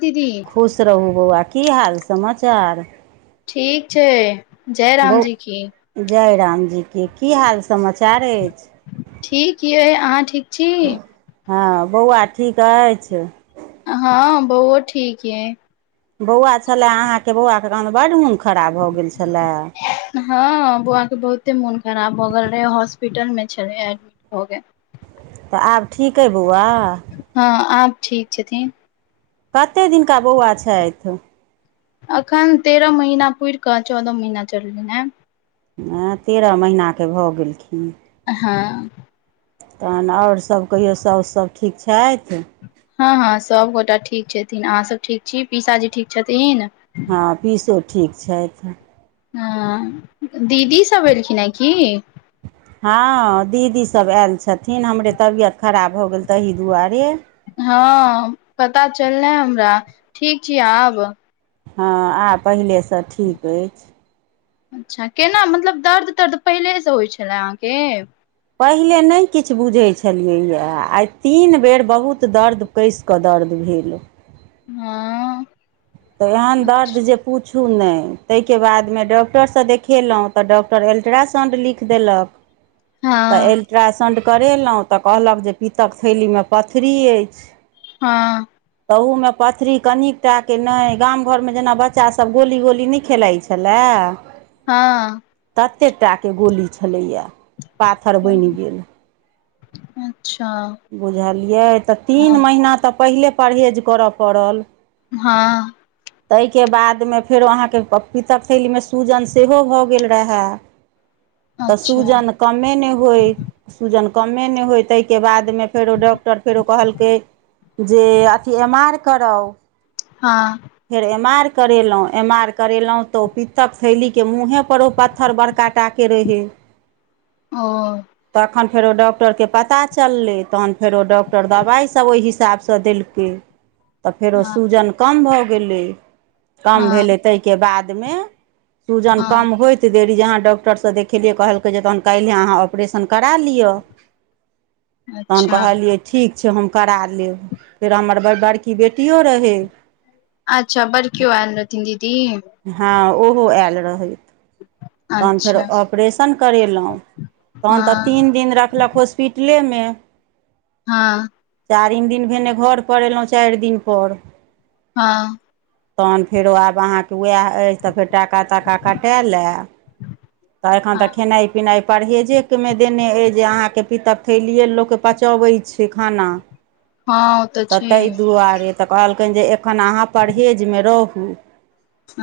जी, जी। खुश रहू बौआ की हाल समाचार। ठीक छै, जय बौ रामजी की। जय रामजी की हाल समाचार अछि। ठीक यै अहाँ ठीक छी। हँ, बौआ ठीक अछि। हँ, बौओ ठीक है। बौआ छलए अहाँके बौआके कहाँदन बड्ड मोन खराब भऽ गेल छलए हँ बौआके बहुते मोन खराब भऽ गेल रहै हॉस्पिटल मे छलै एडमिट भऽ के तऽ आब ठीक अइ बौआ हँ आब ठीक छथिन कते दिनका बौआ छथि अखन तेरह महीना पूुर कऽ चौदह महिना चललिन हेँ आँय तेरह महिनाके भऽ गेलखिन हँ तहन ओर सब कहिौ साउस सब ठीक छथि हँ हँ सभगोटा ठीक छथिन अहाँ सब ठीक छी पीसाजी ठीक छथिन हँ पीसो ठीक छथि हँ दीदी सब एलखिन हेँ की हँ दीदी सब आयल छथिन हमरे तबियत खराब भऽ गेल ताहि दुआरे हँ पता चललय हमरा ठीक छी आब हँ आब पहिलेसँ ठीक अछि अच्छा केना मतलब दर्द तर्द पहिलेसँ होइ छलए अहाँके पहिले नहि किछ बुझैत छलियैए आइ तीन बेर बहुत दर्द कसिकऽ दर्द भेल हँ तऽ एहन दर्द जे पूछू नहि ताहिके बादमे डॉक्टरसँ देखेलहुँ तऽ डॉक्टर अल्ट्रासाउण्ड लिख देलक तऽ हँ अल्ट्रासाउण्ड करेलहुँ तऽ कहलक जे पीतक थैलीमे पथरी अछि हँ तहू मे पथरी कनिकटा के नहि गाम घरमे जेना बच्चा सब गोली गोली नहि खेलाइ छै छलेलए हँ ततेकटाके गोली छलैया पाथर बनि गेल अच्छा बुझलियै तऽ तीन हँ महिना तऽ पहिले परहेज करय पड़ल हँ ताहिके बादमे फेरो अहाँके पीतकथैलीमे सूजन सेहो भऽ गेल रहए तऽ अच्छा सूजन कमे नहि होय सूजन कमे नहि होय ताहिके बाद तै मे फेरो डॉक्टर फेरो कहलकै जे अथी एम आर कराउ हँ फेर एम आर करेलहुँ एम आर करेलहुँ तऽ ओ पितत्तक थैलीके मुँहेपर ओ पत्थर बड़का टा के रहे ओ तखन फेरो डॉक्टरके पता चललै तहन फेरो डॉक्टर दबाइसभ ओहि हिसाबसँ देलकै [inaudible] तऽ फेरो हँ सूजन कम भऽ गेलै कम हँ भेलै ताहिके बादमे सूजन हँ कम होइत देरी जे अहाँ डॉक्टरसँ देखेलियै कहलकै जे तहन काल्हि अहाँ ऑपरेशन करा लिअ तहन अच्छा कहलियै ठीक छै हम करा लेब फेर हमर बड़की बेटियो रहै अच्छा बड़ीकियो आइल रहथिन दीदी हँ ओहो आयल रहै तहन फेर अच्छा ऑपरेशन करेलहुँ तहन तऽ हँ तीन दिन रखलक हॉस्पिटल मे हँ चारिम दिन भेने घरपर एयलहुँ चारि दिनपर हँ तहन फेरो आब अहाँके उएह अछि तऽ फेर टाका ताका कटेल या। तऽ एखन हँ तऽ खेनाइ पिनाइ परहेजेमे देने अइ जे अहाँके पितब थैलीए लोक पचबैत छैय खाना। हँ ओ तऽ छैहे ताहि दुआरे तऽ कहलकैन जे एखन अहाँ परहेजमे रहू।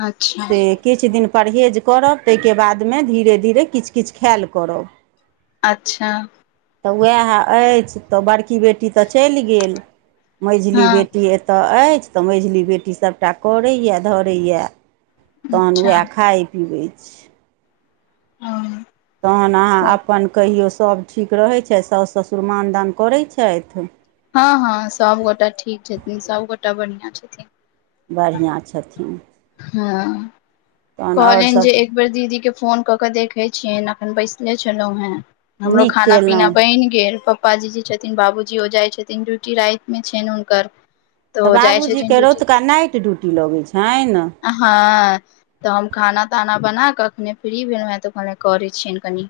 अच्छा से किछु दिन परहेज करब ताहिके बादमे धीरे धीरे किछु किछु खायल करब। अच्छा तऽ वैह अछि तऽ बड़की बेटी तऽ चलि गेल। मैझली हँ बेटी एत अछि तऽ मैझली बेटी सभटा करैया धरैया। तहन अच्छा वैह खाइ पिबैत छी। ओ तहन अहाँ अपन कहियौ सभ ठीक रहै छथि साउासु ससुर मानदान करै छथि? हँ हँ सबगोटा ठीक छथिन सबगोटा बढ़ियां छथिन। बढ़िआँ छथिन। हँ तहन आओर कहलनि जे सभ एक बेर दीदी के फोन कऽ के देखे छियैनि अखन बैसले छलहुँं हेँ। हमरो नीक खाना पीना केलहुँ बनि गेल प पापाजी जी छथिन बाबूजी ओ जाइ छथिन ड्यूटी राति मे छनि हुनकर। तऽ ओ जाइ छथिन बाबूजीके ड्यूटी रौतुका नाइट ड्यूटी लगै छनि। हँ तऽ हम खाना ताना बना कऽ अखने फ्री भेलहु हें तऽखने करे छियनि कनि।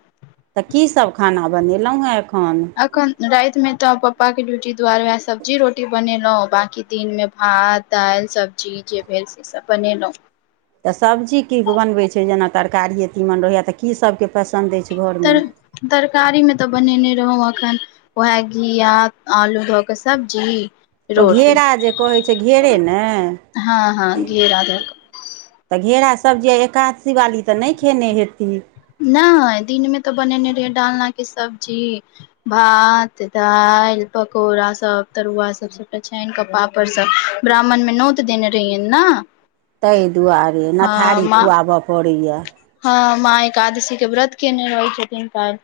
तऽ की सब खाना बनेलहुँ हेँ एखन? अखन रातिमे तऽ पपाके ड्यूटी दुआरे वएह सब्जी रोटी बनेलहुँ बाँकी दिनमे भात दालि सब्जी जे भेल से सब बनेलहुँ। तऽ सब्जी की बनबै छी जेना तरकारिए तीमन रहैया तऽ की सभके पसन्द अछि तर घरमे? तरकारीमे तऽ बनेने रहौँ एखन वैह घिया आलू ध कऽ सब्जी ओ रोटी घेरा जे कहै छैय घेरे ने? हँ हँ घेरा धऽ तऽ घेरा सब्जी आ एकादशी बाली तऽ नहि खेने हेथी? नहि दिन मे तऽ बनेने रहहि डालना के सब्जी भात दाल पकौड़ा सब तरुआ सब छे छैनके पापड़ सब ब्राह्मणमे नोत देने रहियै ने। ताहि दुआरे हँ नथारी माँ खुआबऽ पड़ैया। हँ माँ एकादशी के व्रत केने रहै छथिन कायल।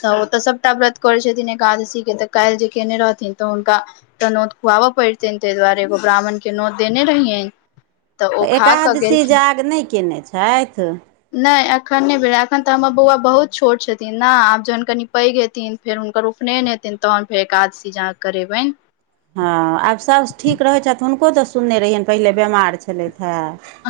तऽ ओ तऽ सभटा व्रत करैत छथिन एकादशीे तऽ काल्हि जे केयने रहथिन तऽ हुनका तऽ नौत खुआब पड़तनि ताहि दुआरे एगो ब्राह्मण के नौत देने रहियैनि। तऽ एकादशी जाग नहि कयने छथि? नहि एखन नहि भेलै एखन तऽ हमर बौआ बहुत छोट छथिन ने आब जखन कनि पैघ हेथिन फेर हुनकर उपनयन हेथिन तहन फेर एकादशी जाके करैबेन। हँ आब सब ठीक रहै छथि हुनको तऽ सुनने रहियनि पहिले बेमार छलैथ हेँ?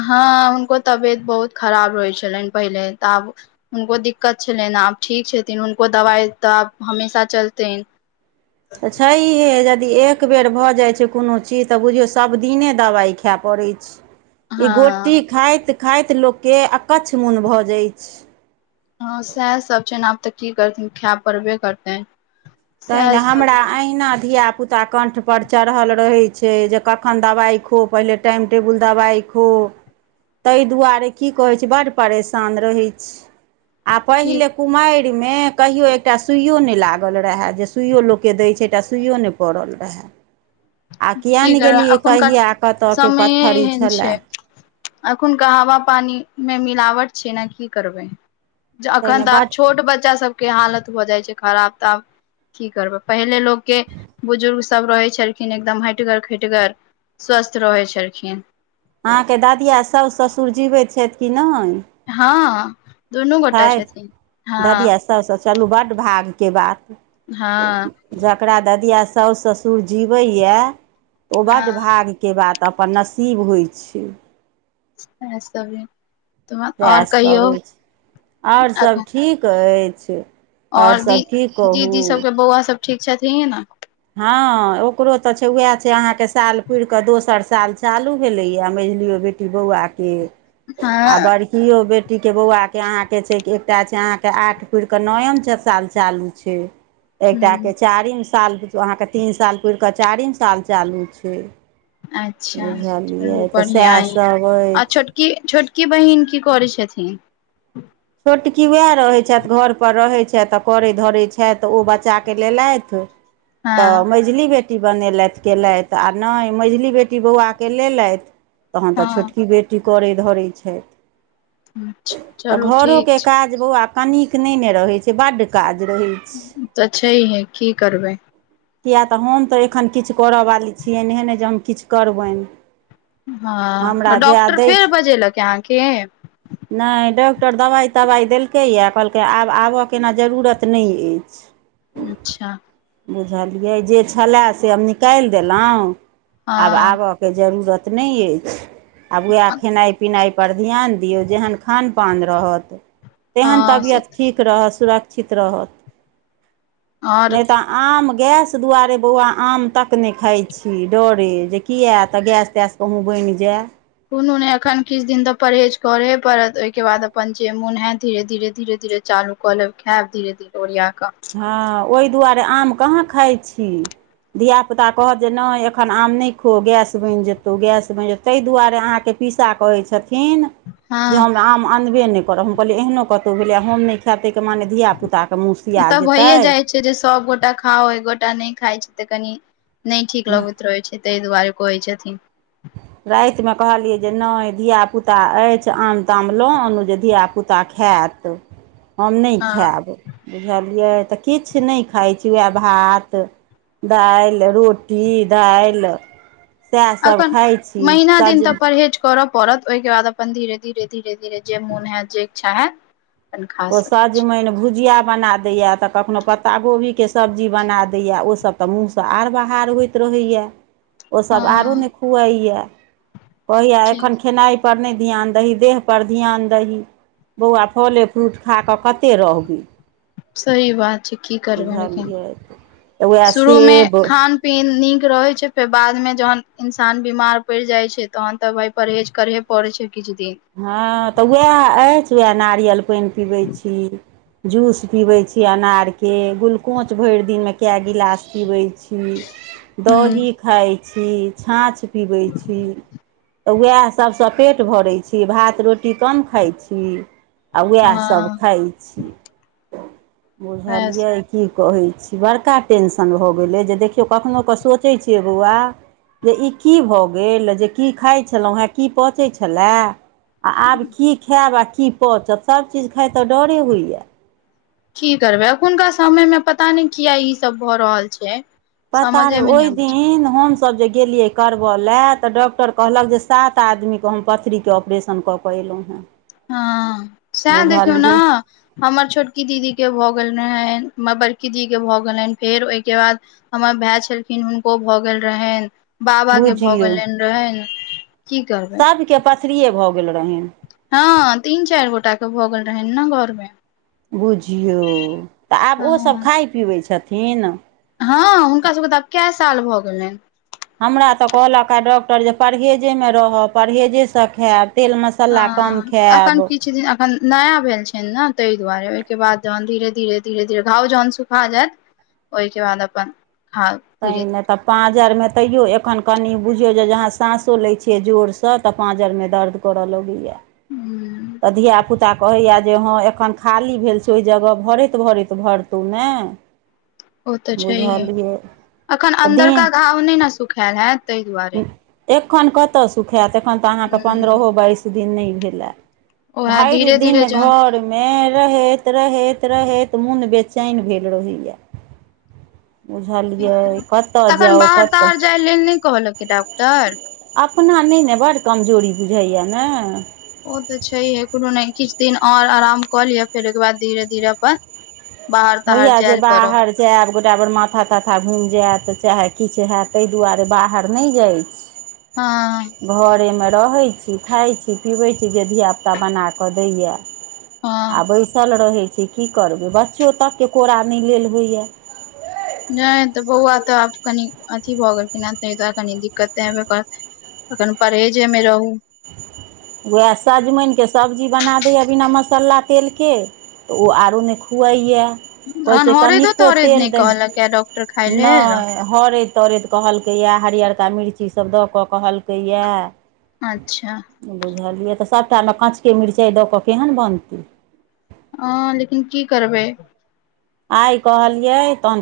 हँ हुनको तबियत बहुत खराब रहै छलनि पहिले तऽ आब हुनको दिक्कत छलनि आब ठीक छथिन हुनको दबाइ तऽ आब हमेशा चलतनि। तऽ छैहे यदि एक बेर भऽ जाइत छैय कोनो चीज तऽ बुझियौ सभ दिने दबाइ खाए पड़ैत छैय। ई हँ गोटी खाइत खाइत लोक के अकछ मन भऽ जाय छैय। ह सैह सब छैन आब तऽ की करथि खाय पड़बे करतेैन। तहिने हमरा अहिना धिया पुता पुता कण्ठपर चढ़ल रहै छैय जे कखन दबाइ खो पहिले टाइम टेबुल दबाइ खो। ताहि दुआरे की कहैत छी बड्ड परेशान रहैत छी। आ की पहिले कुमारि मे कहियो एकटा सुइयो नहि लागल रहे। जे सुइयो लोकके दैत छैय एकटा सुइयओ नहि पड़ल रहे। आ की करबै कियैनगेलियै एखुनका कहिया कतयके पत्थर ई छलए। अखुनका हवा पानीमे मिलावट छै, ने की करबै। अखैन ताहिमे तऽ आब बड्ड छोट बच्चा सभ के हालत हो जाइ छै, खराब तऽ आब की करबै पहिले लोक के बुजुर्ग सभ रहे छै। न एकदम हैटगर खैटगर स्वस्थ रहै छलखिन। अहाँकेँ दादी आ सास ससुर जिबैत छथि कि नहि। हँ। दुनू गोटा छथि छथिन हँ ददिया सभसँ चलू बड्ड भागके बात। हँ। जकरा ददिया सास ससुर जीबैए तऽ ओ बड्ड हँ भाग। के बाद अपन नसीब होइ छै। अ [unintelligible] सएहसभ अछि, आओर सभ ठीक अछि। आओर ओर सभ की दीदी कहू सभके बौआ सभ ठीक छथिन हे ने। हँ, ओकरो तऽ छै, उएह छै अहाँकेँ साल पुइर कऽ दोसर साल चालू भेलैए मैझलियौ बेटी। बौआके आ हँ बड़। केओ बेटीके बौआके अहाँकेँ छै, एकटा छै अहाँकेँ आठ पुइर कऽ नएम छओ साल चालू। छै। एकटाके हूँ चारिम साल अहाँकेँ तीन साल पुइर कऽ चारिम साल चालू छै। अच्छा बुझलियै तऽ सएहसभ अछि। की छोटकी बहिन की करै छथिन। छोटकी वएह रहैत छथि, घर पर रहैत छथि आ करै धरैत छथि ओ बच्चाके लेलथि। तऽ हँ मझली बेटी बनेलथि, केलथि आ नहि मझली बेटी बौआके लेलथि। तखन तऽ हँ छोटकी बेटी करैत धरैत छथि। अच्छा। आ चलू ठीक घरोके छै काज बौआ कनिक नहि ने रहै छै बड्ड काज रहै छै। तऽ छै, है की करबै। किए तऽ हम तऽ एखन किछु करवाली छियै एहने जे हम किछु करबनि। हँ, हमरा जएह डॉक्टर दै फेर छै बजेलक अहाँकेँ नहि डॉ। डॉक्टर दवाइ तवाइ देलकैए कहलकै आब आबयके एना जरूरत नहि अछि। अच्छा। बुझलियै जे छलय से हम निकैल देलहुँ हँ आब के जरूरत नहि अछि, आब वएह खेनाइ पिनाइ पर ध्यान दियौ जेहन खान। पान रहत तेहन हँ से तबियत तऽ ठीक रहत, सुरक्षित रहत। और नहि तऽ। आम गैस दुआरे बौआ, आम तक नइ खाइ छी डरे जे किया तऽ गैस तैस। कहूँ बड़ी जाए। कोनो नै अखन किछु दिन तऽ परहेज करहे पड़त ओइके बाद अपन जे मोन हैत धीरे धीरे धीरे चालू। कलेब खायब धीरे धीरे ओरिया कऽ। हँ, ओइ दुआरे आम कहाँ खाइ छी। धियापुता कहत जे नइ एखन आम नइ खो गैस बनि जेतौ गैस बनि जेतौ। तै दुआरे अहाँकेँ पीसा कहै छथिन। हँ जे हमरा आम अनबे नइ करब हम कहलियै एहनो कतहु भेलैय हम नइ खाएब तइ के माने। धियापुताके मुँह। सिया उत जेतै भइे जाइ छै, जे सभगोटा खाउ एकगोटा नइ खाइ छै तऽ कनि। नहि ठीक लगैत रहै छै त दुवारे कहि छथि। रातिमे कहलियै जे नहि धियापुता अछि आम ताम लऽ अनू जे धियापुता। पुता खायत हम नहि हँ खायब। बुझलियै तऽ किछु नहि खाइत छी उएह भात। दाइल रोटी दाइल सए अखन महिना दिन त परहेज करअ पड़त ओइके बाद अपन धीरे धीरे धीरे धीरे जे मोन हैत जे इच्छा हैत ओ सजमनि भुजिया बना दैए त कखनो पत्ता गोभीके सब्जी बना दैए ओसब त मुहंसँ आर बाहर होइत रहैय ओ सब आरो हँ नय खुआइअ कहैया ठीक एखन खेनाइ पर नइ ध्यान दही देह पर ध्यान दही बौआ फले फ्रूट खाके कते रहबय सही बात छै की करबै लेकिन बुझलियै तऽ उएह शुरू मे सेब खान पीन नीक रहे छै फेर बाद में जहन इंसान बीमार पड़ि जाय छै तहन त भाय परहेज करहे परै छै किछ दिन हँ त उएह अछि उएह नारियल पानि पीबैत छी जूस पिबै छी अनारके गुलकोच भरि दिनमे कए गिलास पीबैत छी हूं ह दही खाइ छी छाँछ पीबै छी त उएह सभसँ पेट भरैत छी भात रोटी कम खाइ छी आ उएहसब हँ खाइ छी वएह बुझलियै की कहै छी बड़का टेंशन भ गेलै जे देखियौ कखनो क सोचै छियै बौआ जे ई की भ गेल जे की खाइ छलहुँ हें की पचै छला आ आब की खायब आ की पचत सब चीज खाइत त डरे होइय की करबै अखुनका समय मे पता नइ किया ई सब भ रहल छै पता नइ समझेमे नहि ओइ अबै छै दिन हम सब गेलियै करब लए त‌डॉक्टर कहलक जे सात आदमीे के हम पथरी के ऑपरेशन क कैलहुँ ह हँ सेह देखियौ न हमर छोटकी दीदीे भऽ गेल रहैन बड़की दीदीे भऽ् गेलनि फेर ओइके बाद हमर भाय छलखिन हुनको भ गेल रहैन बाबा के भऽ बुझियौ गेलनि रहैन की करबै सब के पथरिये भ गेल रहनि हँ तीन चारि गोटा के भगेल रहैन न घर मे बुझियौ त आब ओसब हँ खाइ पिबै छथिन हँ हुनका सबके त आब कै साल भ गेलनि हमरा तकहलक ह डॉक्टर जे परहेजेमे रहब परहेजेसे खायब तेल मस हं एखन किछु दिन एखन नया भेल छनि ने तइ दुआरे ओइके बाद जहन धीरे धीरे धीरे धीरे घाव जहन सुखा जायत ओइके बाद अपन खाउ धीरे तैं नय धीरे त पांजरिमे तैयो एखन कनि बुझियौ जे जहाँ साँसो लै छियै जोरसँ त पाँजरमे दर्द कर लगैयए हू तऽ धिय पुता कहैय जे हँ एखन खाली भेल छै ओ जगह भरैत भरैत भरतहुँ ने ओ त छैहे बुझलियै अखन तऽ अन्दरका दिन घाव नहि ने सुखायल हैत ताहि दुआरे एखन कतय सुखायत एखन त अहाँके ह पन्द्रहो बाइस दिन नहि भेलए उएह भाईर धीरे धीरे दिन जहन घर मे रहैत रहैत रहैत मोन बेचैन भेल रहैया बुझलियै ठीक करबै कतय तखन जाउ बाहर कतय ताहर जाय नहि कहल कि डॉकटर अपना नइ न बड कमजोरी बुझाइए न ओ त छैहे कुनु नइ किछु दिन और आराम क लिए फेर ओइके बाद धीरे धीरे अपन बाहर ताहर जायल करब जएब आब गोटा बेर माथा ताथा घुमि जायत चाहे किछु होयत ताहि दुआरे बाहर नहि जाइ ह। हँ। घरेमे रहैत छी, खाइत छी पीबैत छी जे धियापुता बना कऽ दैय। हँ आ बैसल रहैत छै, की करबै बच्चो तकके कोड़ नहि लेल होइए। नहि तऽ बौआ तऽ आब कनि अथि भऽ गेलखिन ह तो कनि दिक्कते हबे कर। तखन परहेजेमे रहू। उएह सजमनिके सब्जी बना दैए बिना मसाला तेलके। तऽ ओ आरो नहि खुवइए। होइ तहन छै, हरैदो कनिको तरेद तेल नहि दह कहलक डॉक्टर खाय लेल नहि। हरैत तरैत कहलकैया हरअरका मिर्ची सभ दऽ कऽ कहलकैया अच्छा। बुझलियै तऽ सभटामे काँचके मिरचाइ दऽ कऽ केहन बनतै। ह, लेकिन की करबै। आइ कहलियै तन।